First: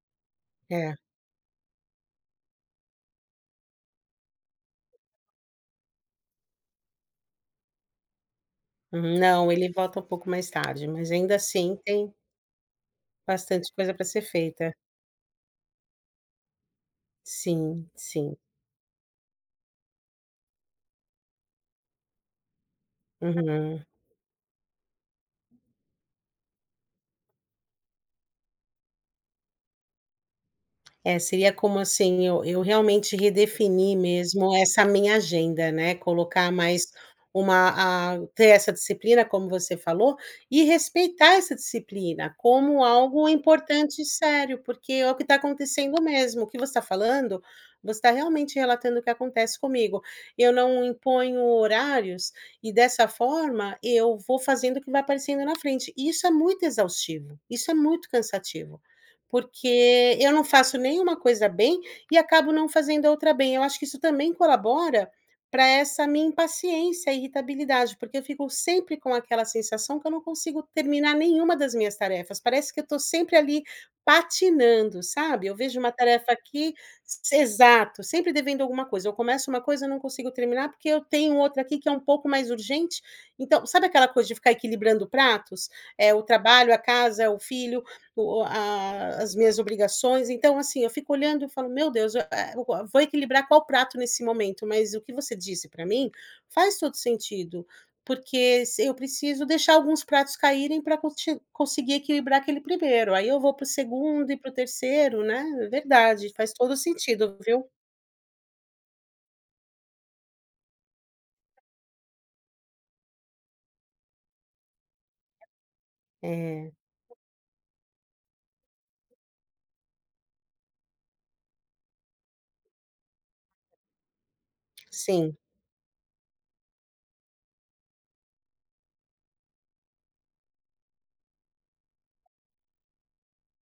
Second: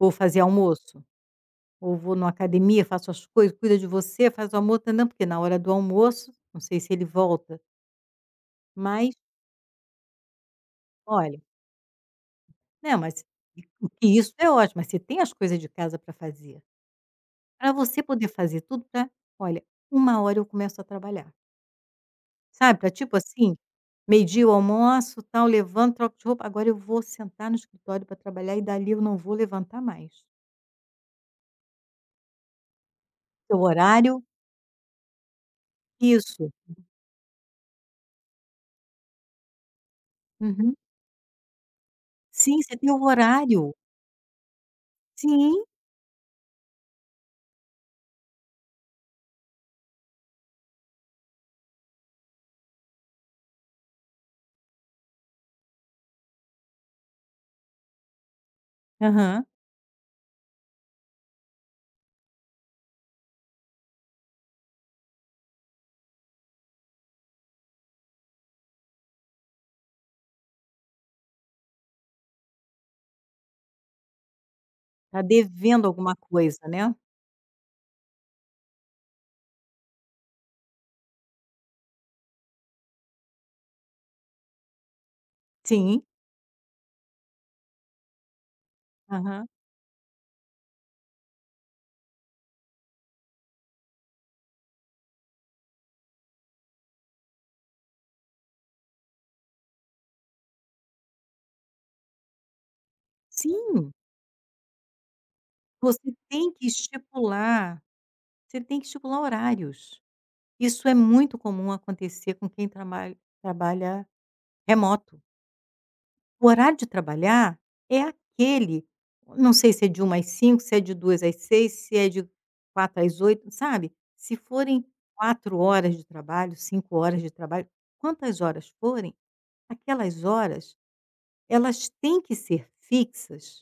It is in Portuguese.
Vou fazer É. almoço. Ou vou em uma academia, faço as coisas, cuida de você, faz o almoço, tãnã, porque, na hora do almoço, não sei se ele volta. Mas Não, ele volta um pouco mais tarde, mas ainda Olha assim tem Não, mas e bastante o coisa para que ser isso é feita. ótimo, mas você tem as coisas de casa para fazer. Pra Sim, você poder sim. fazer tudo pra olha, 1 hora, eu começo a trabalhar. Sabe, pra tipo assim: Uhum. meio-dia eu almoço, tal, levanto, troco de roupa, agora eu vou sentar no escritório pra trabalhar e dali eu não vou levantar mais. É, seria, como assim eu eu realmente Teu redefinir horário. mesmo essa minha agenda, né, colocar Isso. mais uma, ah ter essa disciplina, como você falou, e Uhum. respeitar essa disciplina Sim, você como tem o algo horário! importante e sério. Porque é o que tá Sim! acontecendo mesmo. O que você tá falando, você tá realmente relatando o que acontece comigo. Eu não imponho horários e, dessa forma, eu vou fazendo o que vai aparecendo na frente. E isso é muito exaustivo. Isso é muito cansativo. Aham. Porque eu não faço nem uma coisa bem e acabo não fazendo a outra bem. Eu acho que isso também colabora pra essa minha impaciência, irritabilidade, porque eu fico sempre com aquela sensação que eu não consigo terminar nenhuma das minhas tarefas. Parece que eu tô sempre ali patinando, Tá sabe? Eu vejo devendo uma alguma tarefa coisa, aqui né? S exato! Sempre devendo alguma coisa. Eu começo uma coisa, eu não consigo terminar, porque eu tenho outra aqui que é um pouco mais urgente. Então, sabe aquela coisa de ficar equilibrando pratos? Sim! É o trabalho, a casa, é o filho, o o as Aham. minhas obrigações. Então, assim, eu fico olhando e falo: “Meu Deus, eh, o vou equilibrar qual prato nesse momento?”. Mas o que você disse pra mim faz todo sentido. Porque, s eu preciso deixar alguns pratos caírem pra conti conseguir equilibrar aquele 1º, aí eu vou pro Sim. 2º e pro 3º, né? Você Verdade. tem Faz que todo o sentido, viu? estipular. Você tem que estipular horários. Isso é muito comum acontecer com quem tramalh trabalha remoto. O É. horário de trabalhar é aquele. O não sei se é de 13:00 às 17:00, se é de 14:00 às 18:00, se é de 16:00 às 20:00, sabe? Se forem Sim. 4 horas de trabalho, 5 horas de trabalho. Quantas horas forem, aquelas horas, elas têm que ser fixas